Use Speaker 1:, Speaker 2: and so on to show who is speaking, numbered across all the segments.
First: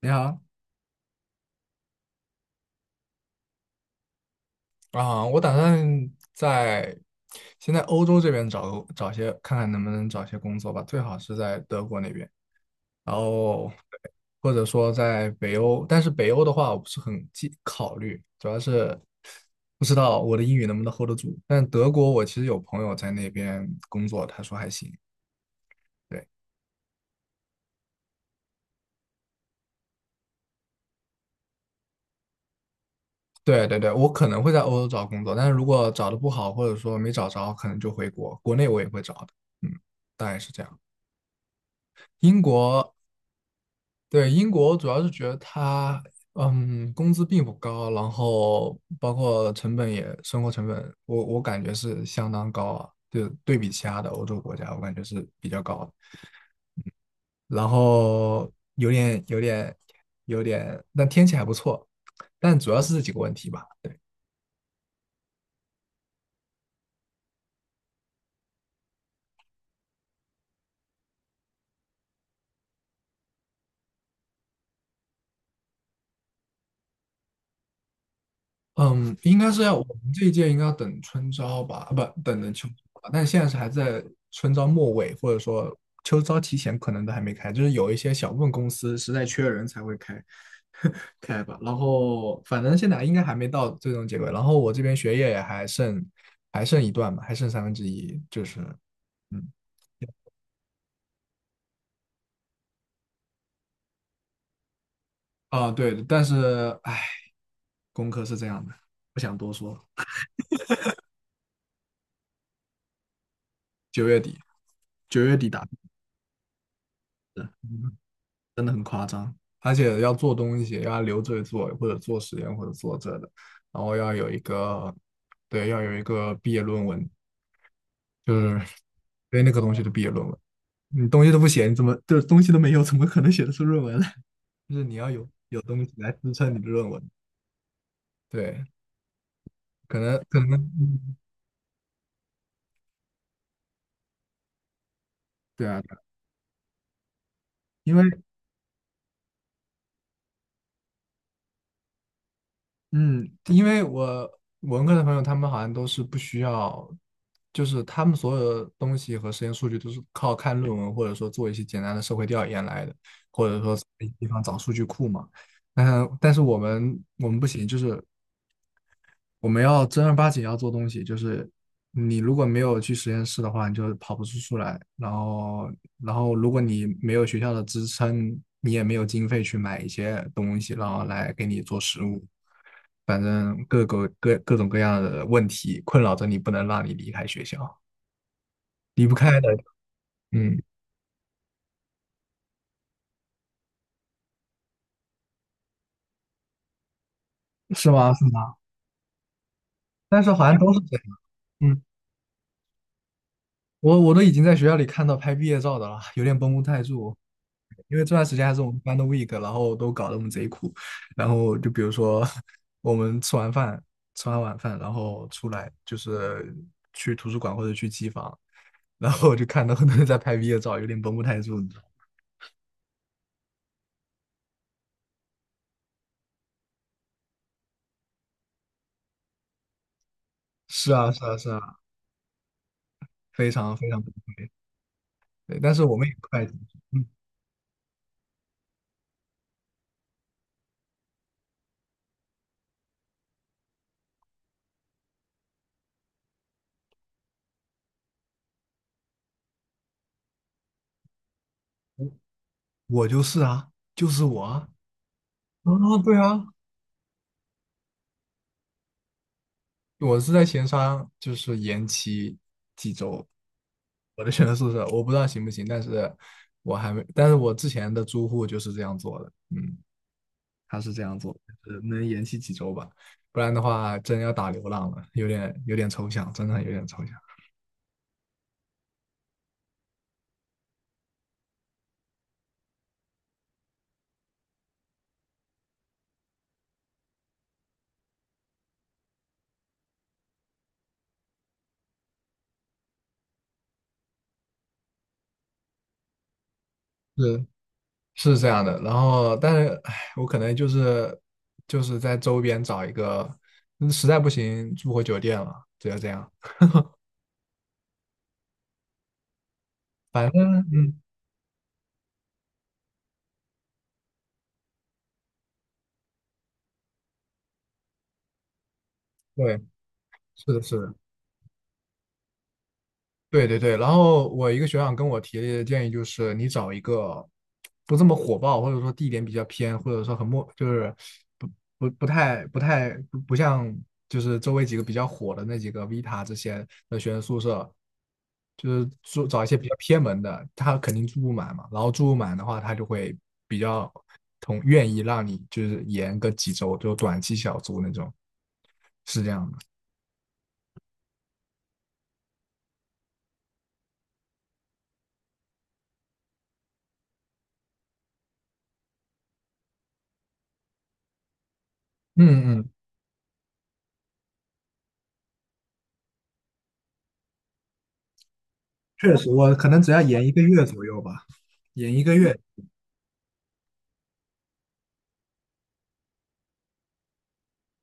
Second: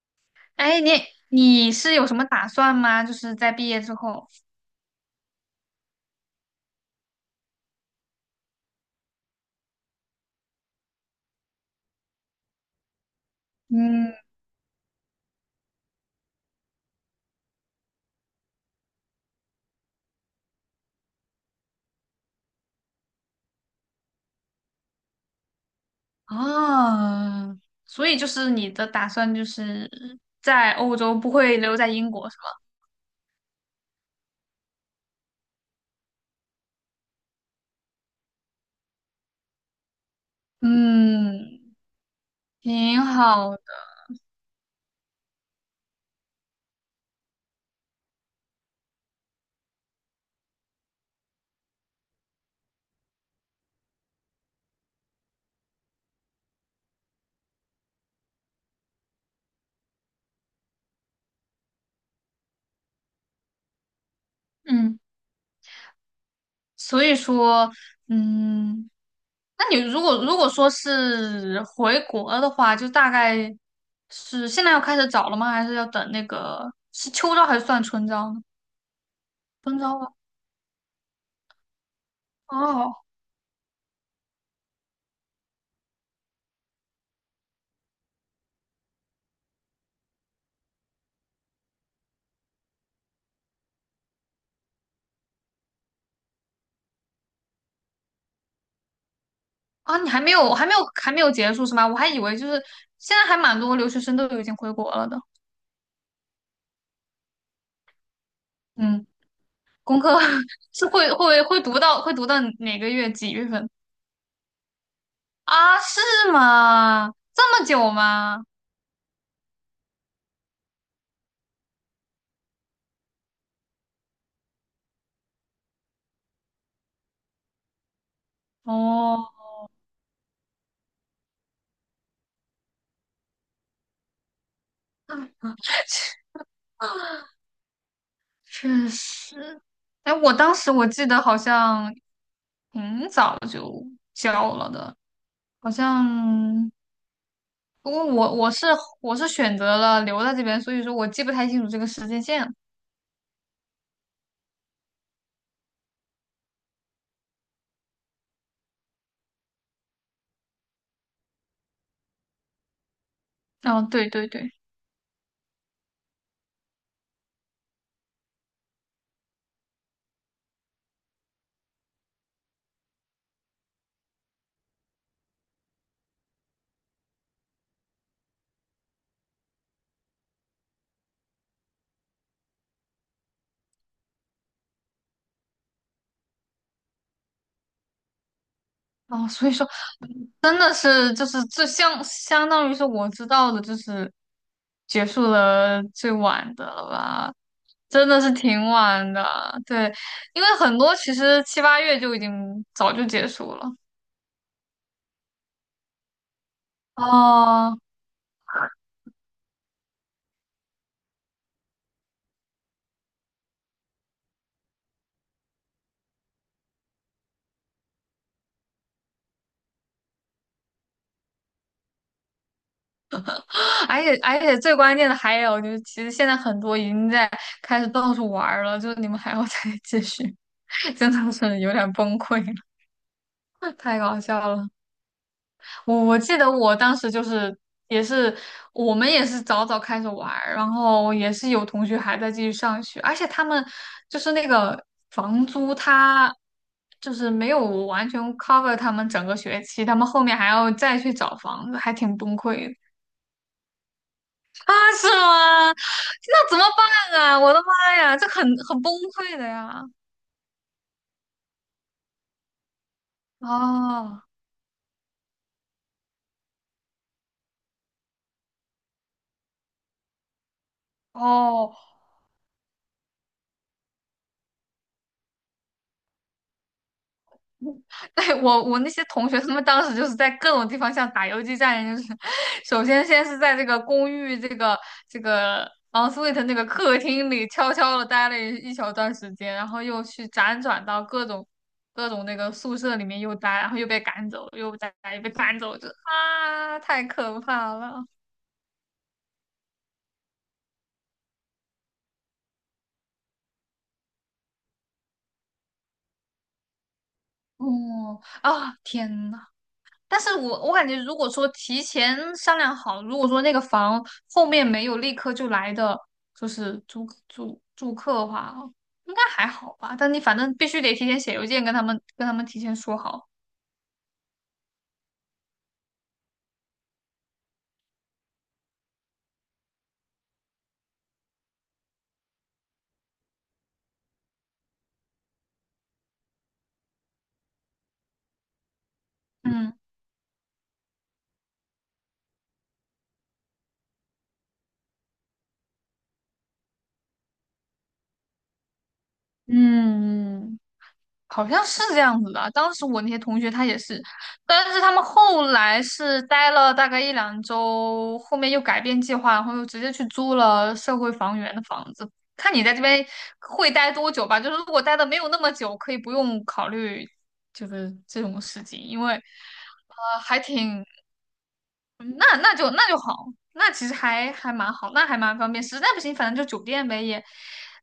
Speaker 1: 你好
Speaker 2: 哎，你是有什么打算吗？就是在毕业之后，
Speaker 1: 啊，我打算在先在欧洲这边找些，看看能不能找些工作吧，最好是在德国那边，然后
Speaker 2: 嗯，
Speaker 1: 或者说在北欧，但是北欧的话我不是很记考虑，主要是不知道我的英语能不能 hold 得住。但德国我其实有朋友在那边工作，他说还行。对
Speaker 2: 哦，所以就是你的打算就是在欧洲，不会留在英国是吗？
Speaker 1: 对对对，我可能会在欧洲找工作，但是如果找的不好，或者说没找着，可能就回国，国内我也会找的。嗯，大概是这样。
Speaker 2: 嗯，
Speaker 1: 英国，
Speaker 2: 挺好的。
Speaker 1: 对，英国主要是觉得它，工资并不高，然后包括成本也，生活成本，我感觉是相当高啊，就对比其他的欧洲国家，我感觉是比较高的。然后有点，但天气还不错，但主要是这几个问题吧。
Speaker 2: 嗯，所以说，嗯，那你如果说是回国的话，就大概是现在要开始找了吗？还是要等那个是秋招还是算春招呢？
Speaker 1: 嗯，应该是要
Speaker 2: 春
Speaker 1: 我们
Speaker 2: 招吧。
Speaker 1: 这一届应该要等春招吧，啊不，等等秋招
Speaker 2: 哦
Speaker 1: 吧，但现在是还在春招末尾，或者说秋招提前，可能都还没开，就是有一些小部分公司实在缺人才会开 开吧。然后反正现在应该还没到最终结果，然后我这边学业也还剩一段吧，还剩1/3，就是嗯
Speaker 2: 啊，你还没有结束是吗？我还以为就是现在还蛮多留学生都已经回国了的。
Speaker 1: 啊对，但是唉，功课是这样的，
Speaker 2: 嗯，
Speaker 1: 不想多说，
Speaker 2: 功课 是会读到哪个月几月份
Speaker 1: 九月底九月底打。
Speaker 2: 啊？是吗？这么久吗？
Speaker 1: 真的很夸张。而且要做东西，要留着做，或者做实验，或者做这的，然后要有一个，对，要有一个毕业论文，就是
Speaker 2: 哦，
Speaker 1: 对那个东西的毕业论文，你东西都不写，你怎么就是东西都没有，怎么可能写得出论文来？就是你要有东西来支撑你的论文，对，
Speaker 2: 确实。
Speaker 1: 可
Speaker 2: 哎，
Speaker 1: 能
Speaker 2: 我
Speaker 1: 可
Speaker 2: 当
Speaker 1: 能，
Speaker 2: 时我记
Speaker 1: 嗯
Speaker 2: 得好像挺早就交了的，
Speaker 1: 对
Speaker 2: 好
Speaker 1: 啊，对啊
Speaker 2: 像不
Speaker 1: 因为
Speaker 2: 过我是选择了留在这边，所以说我记不太清楚这个时间线。
Speaker 1: 嗯，因为我文科的朋友，他们好像都是不需要，就是他们所有的东西和实验数据都是靠看论文，或者说做一些简单的社会调研来的，或者说在
Speaker 2: 哦，对
Speaker 1: 地
Speaker 2: 对
Speaker 1: 方
Speaker 2: 对，
Speaker 1: 找数据库嘛。但是我们不行，就是我们要正儿八经要做东西，就是你如果没有去实验室的话，你就跑不出来。然后，然后如果你没有学校的支撑，你也没有经费去买一些东西，然后来给你做实物。反正各种各样的问题困扰着你，不能让你离开学校，离不
Speaker 2: 哦，
Speaker 1: 开的。
Speaker 2: 所以说。真
Speaker 1: 嗯，
Speaker 2: 的是就是这相当于是我知道的，就是结束了最晚的了吧，
Speaker 1: 是
Speaker 2: 真
Speaker 1: 吗？
Speaker 2: 的
Speaker 1: 是
Speaker 2: 是
Speaker 1: 吗？
Speaker 2: 挺晚的。对，
Speaker 1: 但是
Speaker 2: 因
Speaker 1: 好
Speaker 2: 为
Speaker 1: 像都
Speaker 2: 很
Speaker 1: 是
Speaker 2: 多
Speaker 1: 这
Speaker 2: 其
Speaker 1: 样。
Speaker 2: 实七八
Speaker 1: 嗯。
Speaker 2: 月就已经早就结束了。
Speaker 1: 我都已经在学校里看到拍毕业照的了，有点绷不太住，
Speaker 2: 哦，
Speaker 1: 因为这段时间还是我们班的 week,然后都搞得我们贼苦。然后就比如说，我们吃完饭，吃完晚饭，然后出来就是去图书馆或者去机房，然后我就看到很多人在拍毕业照，有点绷不太住，你知道吗？
Speaker 2: 而且最关键的还有就是，其实现在很多已经在开始到处玩儿了，就是你们还要再继续，
Speaker 1: 是 啊，
Speaker 2: 真
Speaker 1: 是
Speaker 2: 的
Speaker 1: 啊，是
Speaker 2: 是有
Speaker 1: 啊，
Speaker 2: 点崩溃了，
Speaker 1: 非常 非
Speaker 2: 太
Speaker 1: 常崩
Speaker 2: 搞笑
Speaker 1: 溃。
Speaker 2: 了。
Speaker 1: 对，但是
Speaker 2: 我
Speaker 1: 我们也
Speaker 2: 我记
Speaker 1: 快，
Speaker 2: 得我当
Speaker 1: 嗯，
Speaker 2: 时就是也是我们也是早早开始玩儿，然后也是有同学还在继续上学，而且他们就是那个房租，他就是没有完全 cover 他们整个学期，他们后面还要再去找房子，还
Speaker 1: 我
Speaker 2: 挺崩溃的
Speaker 1: 我就是啊，就是我啊，
Speaker 2: 啊，是
Speaker 1: 啊，
Speaker 2: 吗？
Speaker 1: 对啊，
Speaker 2: 那怎么办啊？我的妈呀，这很崩溃的呀！
Speaker 1: 我是在前商，就是延期几周。
Speaker 2: 哦
Speaker 1: 我的选择宿舍，我不知道行不行，但是我还没，但是我之前的租户就是这样做的，嗯，他是这样做的，就
Speaker 2: 哦，
Speaker 1: 是能延期几周吧，不然的话真要打流浪了，有点抽象，真的有点抽象，
Speaker 2: 对，我那些同学，他们当时就是在各种地方像打游击战一样，就是 先是在这个公寓这个这个 ensuite 那个客厅里悄悄的待了一小段时间，然后又去辗转到各种那个宿舍里面又待，然后又被赶走，又再又被赶走，就啊，太可
Speaker 1: 是
Speaker 2: 怕了！
Speaker 1: 是这样的。然后，但是唉，我可能就是在周边找一个，嗯实在不行住回酒店了，只有这样。
Speaker 2: 哦啊，天呐！但
Speaker 1: 反
Speaker 2: 是
Speaker 1: 正
Speaker 2: 我感觉，
Speaker 1: 嗯，
Speaker 2: 如果说提前商量好，如果说那个房后面没有立刻就来的，就是租住客的话，应该还
Speaker 1: 对，
Speaker 2: 好吧。但你反
Speaker 1: 是
Speaker 2: 正
Speaker 1: 的，
Speaker 2: 必
Speaker 1: 是
Speaker 2: 须
Speaker 1: 的。
Speaker 2: 得提前写邮件跟他们提前说好。
Speaker 1: 对对对，然后我一个学长跟我提的建议就是，你找一个不这么火爆，或者说地点比较偏，或者说很陌，就是不不不太不太不不像就是周围几个比较火的那几个 Vita 这些的学生宿舍，就是住找一些比
Speaker 2: 嗯
Speaker 1: 较偏门的，他肯定住不满嘛，然后住不满的话，他就会比较同愿意让你就是延个几周，就短期小租那种，是这样的。
Speaker 2: 嗯，好像是这样子的。当时我那些同学他也是，但是他们后来是待了大概一两周，后面又改变计划，然后又直接去租了社会房源的房子。看
Speaker 1: 嗯
Speaker 2: 你
Speaker 1: 嗯
Speaker 2: 在这边会待多久吧，就是如果待的没有那么久，可以不用考虑就是这种事情，因为
Speaker 1: 确实，我可能只要延一
Speaker 2: 还
Speaker 1: 个月
Speaker 2: 挺
Speaker 1: 左右吧，延一个
Speaker 2: 嗯那
Speaker 1: 月。
Speaker 2: 那就那就好，那其实还蛮好，那还蛮方便。实在不行，反正就酒店呗，也，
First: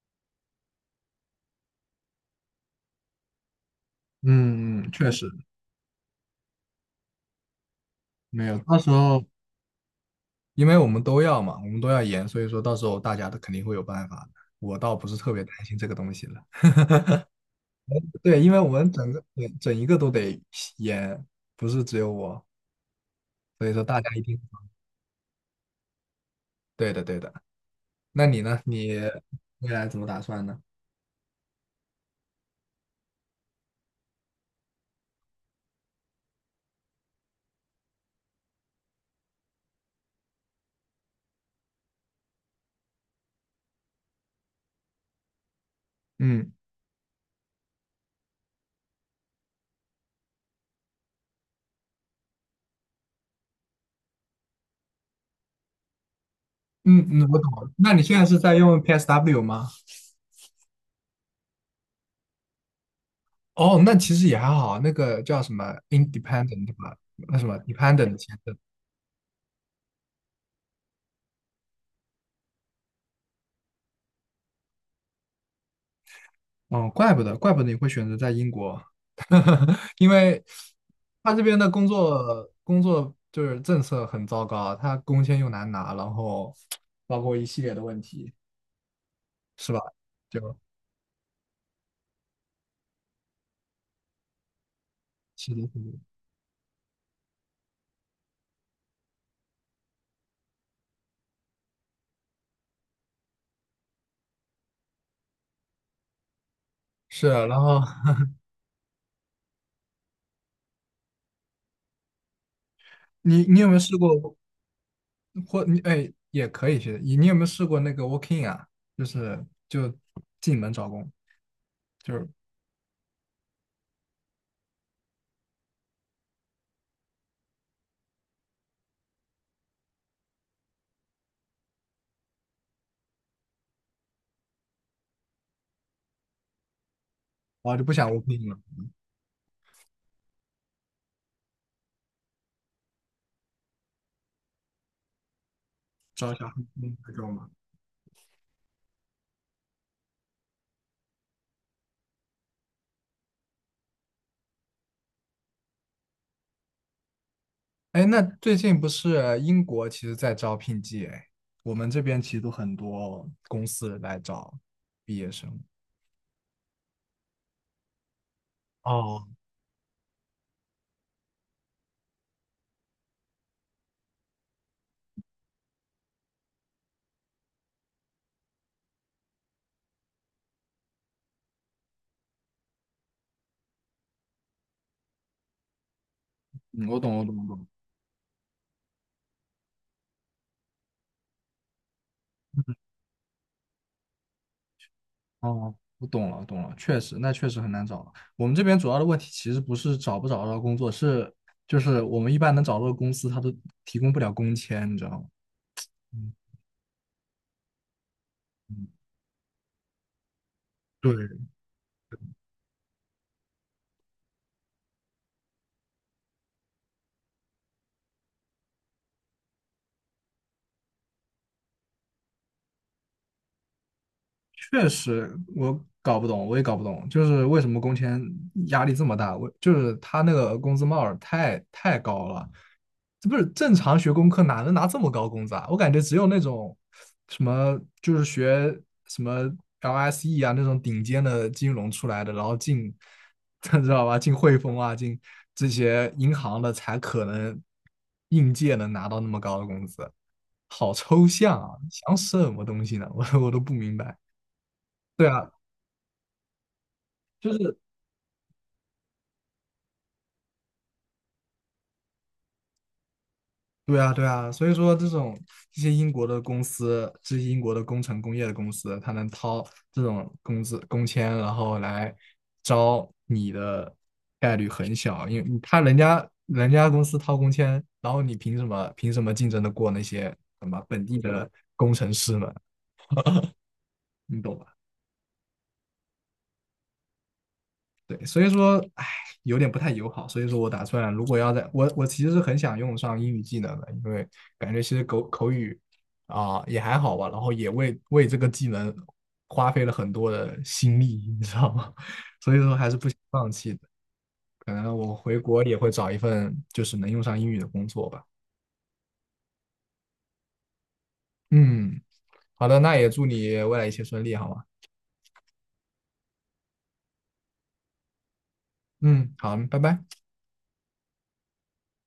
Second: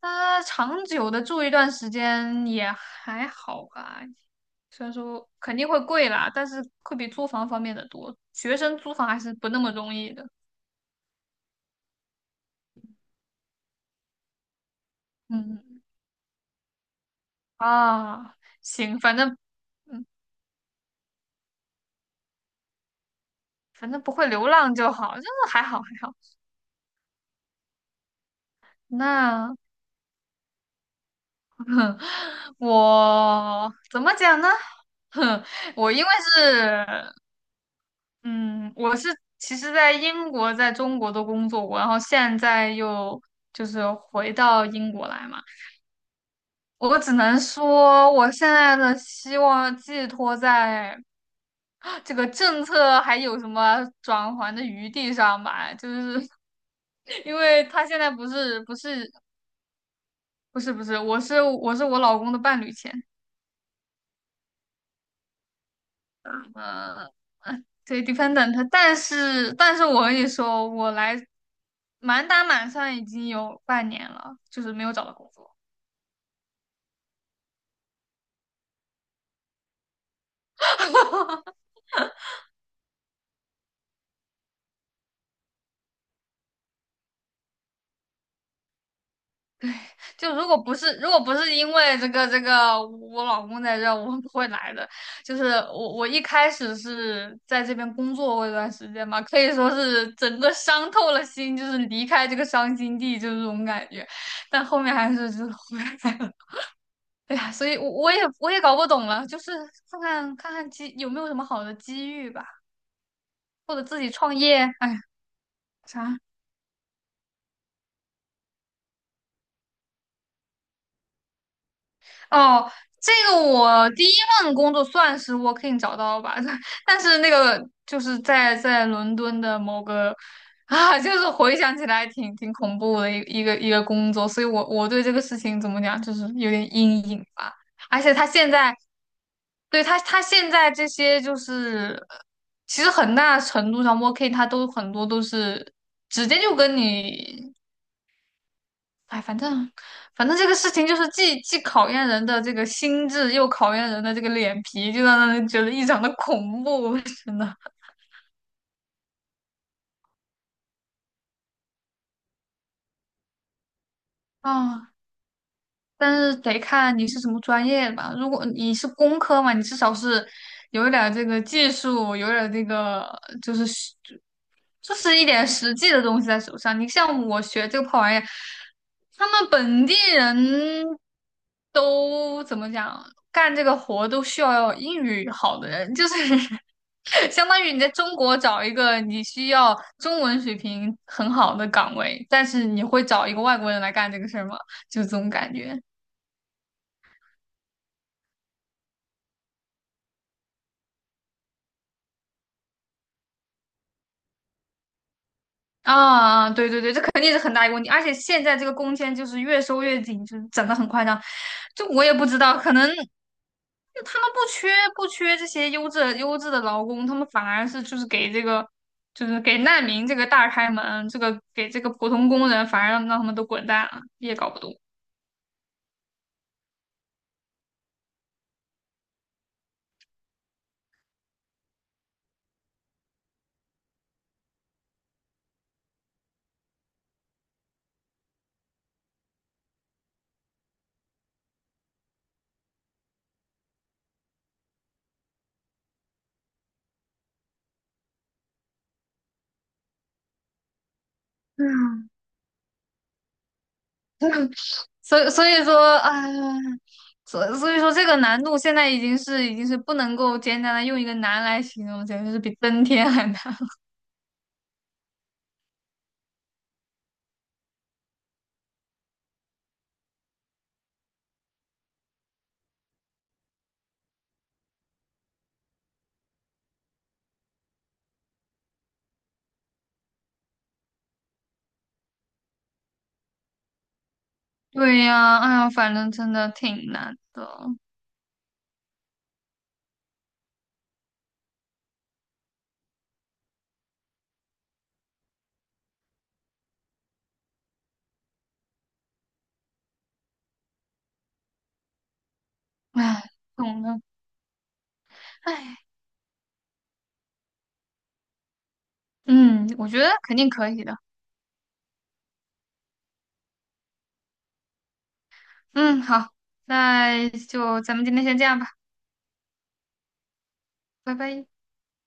Speaker 2: 长久的住一段时间也还好吧。
Speaker 1: 嗯，
Speaker 2: 虽
Speaker 1: 嗯
Speaker 2: 然
Speaker 1: 确
Speaker 2: 说
Speaker 1: 实
Speaker 2: 肯定会贵啦，但是会比租房方便的多。
Speaker 1: 没
Speaker 2: 学
Speaker 1: 有。
Speaker 2: 生
Speaker 1: 到时
Speaker 2: 租房还
Speaker 1: 候，
Speaker 2: 是不那么容易的。
Speaker 1: 因为我们都要嘛，我们都要延，所以说到时候大家都肯定会有办法的。我倒不是特别担心
Speaker 2: 嗯
Speaker 1: 这个东西了。
Speaker 2: 啊，
Speaker 1: 对，因为我们
Speaker 2: 行，
Speaker 1: 整一个
Speaker 2: 嗯，
Speaker 1: 都得延，不是只有我，所以说
Speaker 2: 反
Speaker 1: 大
Speaker 2: 正
Speaker 1: 家
Speaker 2: 不
Speaker 1: 一
Speaker 2: 会
Speaker 1: 定
Speaker 2: 流浪就好，就是还好还好。
Speaker 1: 对的，对的。那你呢？你
Speaker 2: 那
Speaker 1: 未来怎么打算呢？
Speaker 2: 我怎么讲呢？哼，我因为是嗯，我是其实在英国、在中国都工作过，然后现在又就是回到英国来嘛。
Speaker 1: 嗯
Speaker 2: 我只能说，我现在的希望寄托在这个政策还有什么转圜的余地上吧，就是
Speaker 1: 嗯 嗯，
Speaker 2: 因
Speaker 1: 我懂
Speaker 2: 为
Speaker 1: 了。
Speaker 2: 他
Speaker 1: 那
Speaker 2: 现
Speaker 1: 你
Speaker 2: 在
Speaker 1: 现在
Speaker 2: 不
Speaker 1: 是在
Speaker 2: 是不
Speaker 1: 用
Speaker 2: 是
Speaker 1: PSW 吗？
Speaker 2: 不是不是，我是我老公的伴侣签，
Speaker 1: 哦，那其实也还好，那个叫什么 independent 吧，
Speaker 2: 呃，
Speaker 1: 那什么
Speaker 2: 对
Speaker 1: dependent 签证。
Speaker 2: ，dependent，但是我跟你说，我来满打满算已经有半年了，就是没有找到工作。
Speaker 1: 哦，怪不得，怪不得你会选择在英国，因为他这边的工作就是政策很糟糕，他工签又难拿，然后包括一系列的问题，是吧？
Speaker 2: 就
Speaker 1: 就
Speaker 2: 如果不是因为这个我老公在这儿，我不会来的。就是
Speaker 1: 是的，是
Speaker 2: 我
Speaker 1: 的，
Speaker 2: 我一开始是在这边工作过一段时间嘛，可以说是整个伤透了心，就是离开这个伤心地，就是这种感觉。但后面还是就是回来了。
Speaker 1: 是
Speaker 2: 哎
Speaker 1: 啊
Speaker 2: 呀，
Speaker 1: 然
Speaker 2: 所以
Speaker 1: 后
Speaker 2: 我我也 我也搞不懂了，就是看看机有没有什么好的机遇吧，
Speaker 1: 你有没
Speaker 2: 或
Speaker 1: 有
Speaker 2: 者
Speaker 1: 试
Speaker 2: 自己创
Speaker 1: 过
Speaker 2: 业，哎，
Speaker 1: 或你哎
Speaker 2: 啥。
Speaker 1: 也可以去，你有没有试过那个 working 啊？就是就进门找工，就是
Speaker 2: 哦，这个我第一份工作算是 working 找到吧，但是那个就是在伦敦的某个 啊，就是回想起来挺恐怖的一个工作，所以我对这个事情怎么讲，就是有点阴影吧。
Speaker 1: 我就不
Speaker 2: 而
Speaker 1: 想
Speaker 2: 且他
Speaker 1: working
Speaker 2: 现
Speaker 1: 了。
Speaker 2: 在，对他现在这些就是，其实很大程度上 working 他都很多都是直
Speaker 1: 找一
Speaker 2: 接
Speaker 1: 下
Speaker 2: 就跟
Speaker 1: 嗯那种嘛。
Speaker 2: 你哎，反正这个事情就是既考验人的这个心智，又考验人的这个脸皮，就让人觉得异常的恐怖，真的
Speaker 1: 哎，那最近不是英国其实在招聘季哎，我们这边其实都很多公司来找
Speaker 2: 啊。
Speaker 1: 毕业生。
Speaker 2: 但是得看你是什么专业的吧。如果你是工
Speaker 1: 哦，
Speaker 2: 科嘛，你至少是有一点儿这个技术，有一点儿这个就是实就是一点实际的东西在手上。你像我学这个破玩意儿，他们本地人都怎么讲，干这个活都需要英语好的人，就是
Speaker 1: 嗯我懂，我 懂，
Speaker 2: 相
Speaker 1: 我
Speaker 2: 当
Speaker 1: 懂。
Speaker 2: 于你在中国找一个你需要中文水平很好的岗位，但是你会找一个外国人来干这个事儿吗？就这种感
Speaker 1: 哦，
Speaker 2: 觉。
Speaker 1: 我懂了，懂了，确实，那确实很难找了。我们这边主要的问题其实不是找不找得到工作，是就是我们一般能找到的公司，他都提供不了工签，你知道吗？嗯
Speaker 2: 啊，对对对，这肯定是很大一个问题，而且现在这个
Speaker 1: 嗯，
Speaker 2: 工签就是越收越紧，就是整的很夸张。
Speaker 1: 对，
Speaker 2: 就我也不知道，可能就他们不缺这些优质的劳工，他们反而是就是给这个就是给难民这个大开门，这个给这个普通工人反而让他们都滚蛋了，也搞不懂。
Speaker 1: 确实我搞不懂，我也搞不懂，就是为什么工签压力这么大？我就是他那个工资帽儿太高了，这不是正常学工科哪能拿这么高工资啊？我感觉只有那种什么就是学什么 LSE 啊那种顶尖的金融出来的，然后进 知道吧？进汇丰啊，进这些银行的才可能应届能拿到那么高的工资，好抽象啊！
Speaker 2: 嗯，
Speaker 1: 想什么东西呢？我都不明白。
Speaker 2: 所
Speaker 1: 对
Speaker 2: 以所
Speaker 1: 啊，
Speaker 2: 以说，哎呀所
Speaker 1: 就
Speaker 2: 所
Speaker 1: 是
Speaker 2: 以说这个难度现在已经是不能够简单的用一个难来形容，简直是比登天还难。
Speaker 1: 对啊，对啊，所以说这种这些英国的公司，这些英国的工程工业的公司，他能掏这种工资工签，然后来招你的概率很小，因为他人家公司掏工签，然后你凭什么竞争的过那些什么本地的工程师们？你懂吧？
Speaker 2: 对呀，哎呀，反正真的挺难的，
Speaker 1: 对，所以说，唉，有点不太友好。所以说我打算，如果要在我其实是很想用上英语技能的，因为感觉其实口语啊、也还好吧，然后也为这个技能花费了很多的心力，你知道吗？所以说还是不想
Speaker 2: 哎，
Speaker 1: 放弃的。
Speaker 2: 懂了，
Speaker 1: 可能我回国也
Speaker 2: 哎，
Speaker 1: 会找一份就是能用上英语的工作吧。
Speaker 2: 嗯，我觉得肯定可以的，
Speaker 1: 嗯，好的，那也祝你未来一切顺利，好吗？
Speaker 2: 嗯，好，那就咱们今天先这样吧，
Speaker 1: 嗯，好，拜拜。
Speaker 2: 拜拜。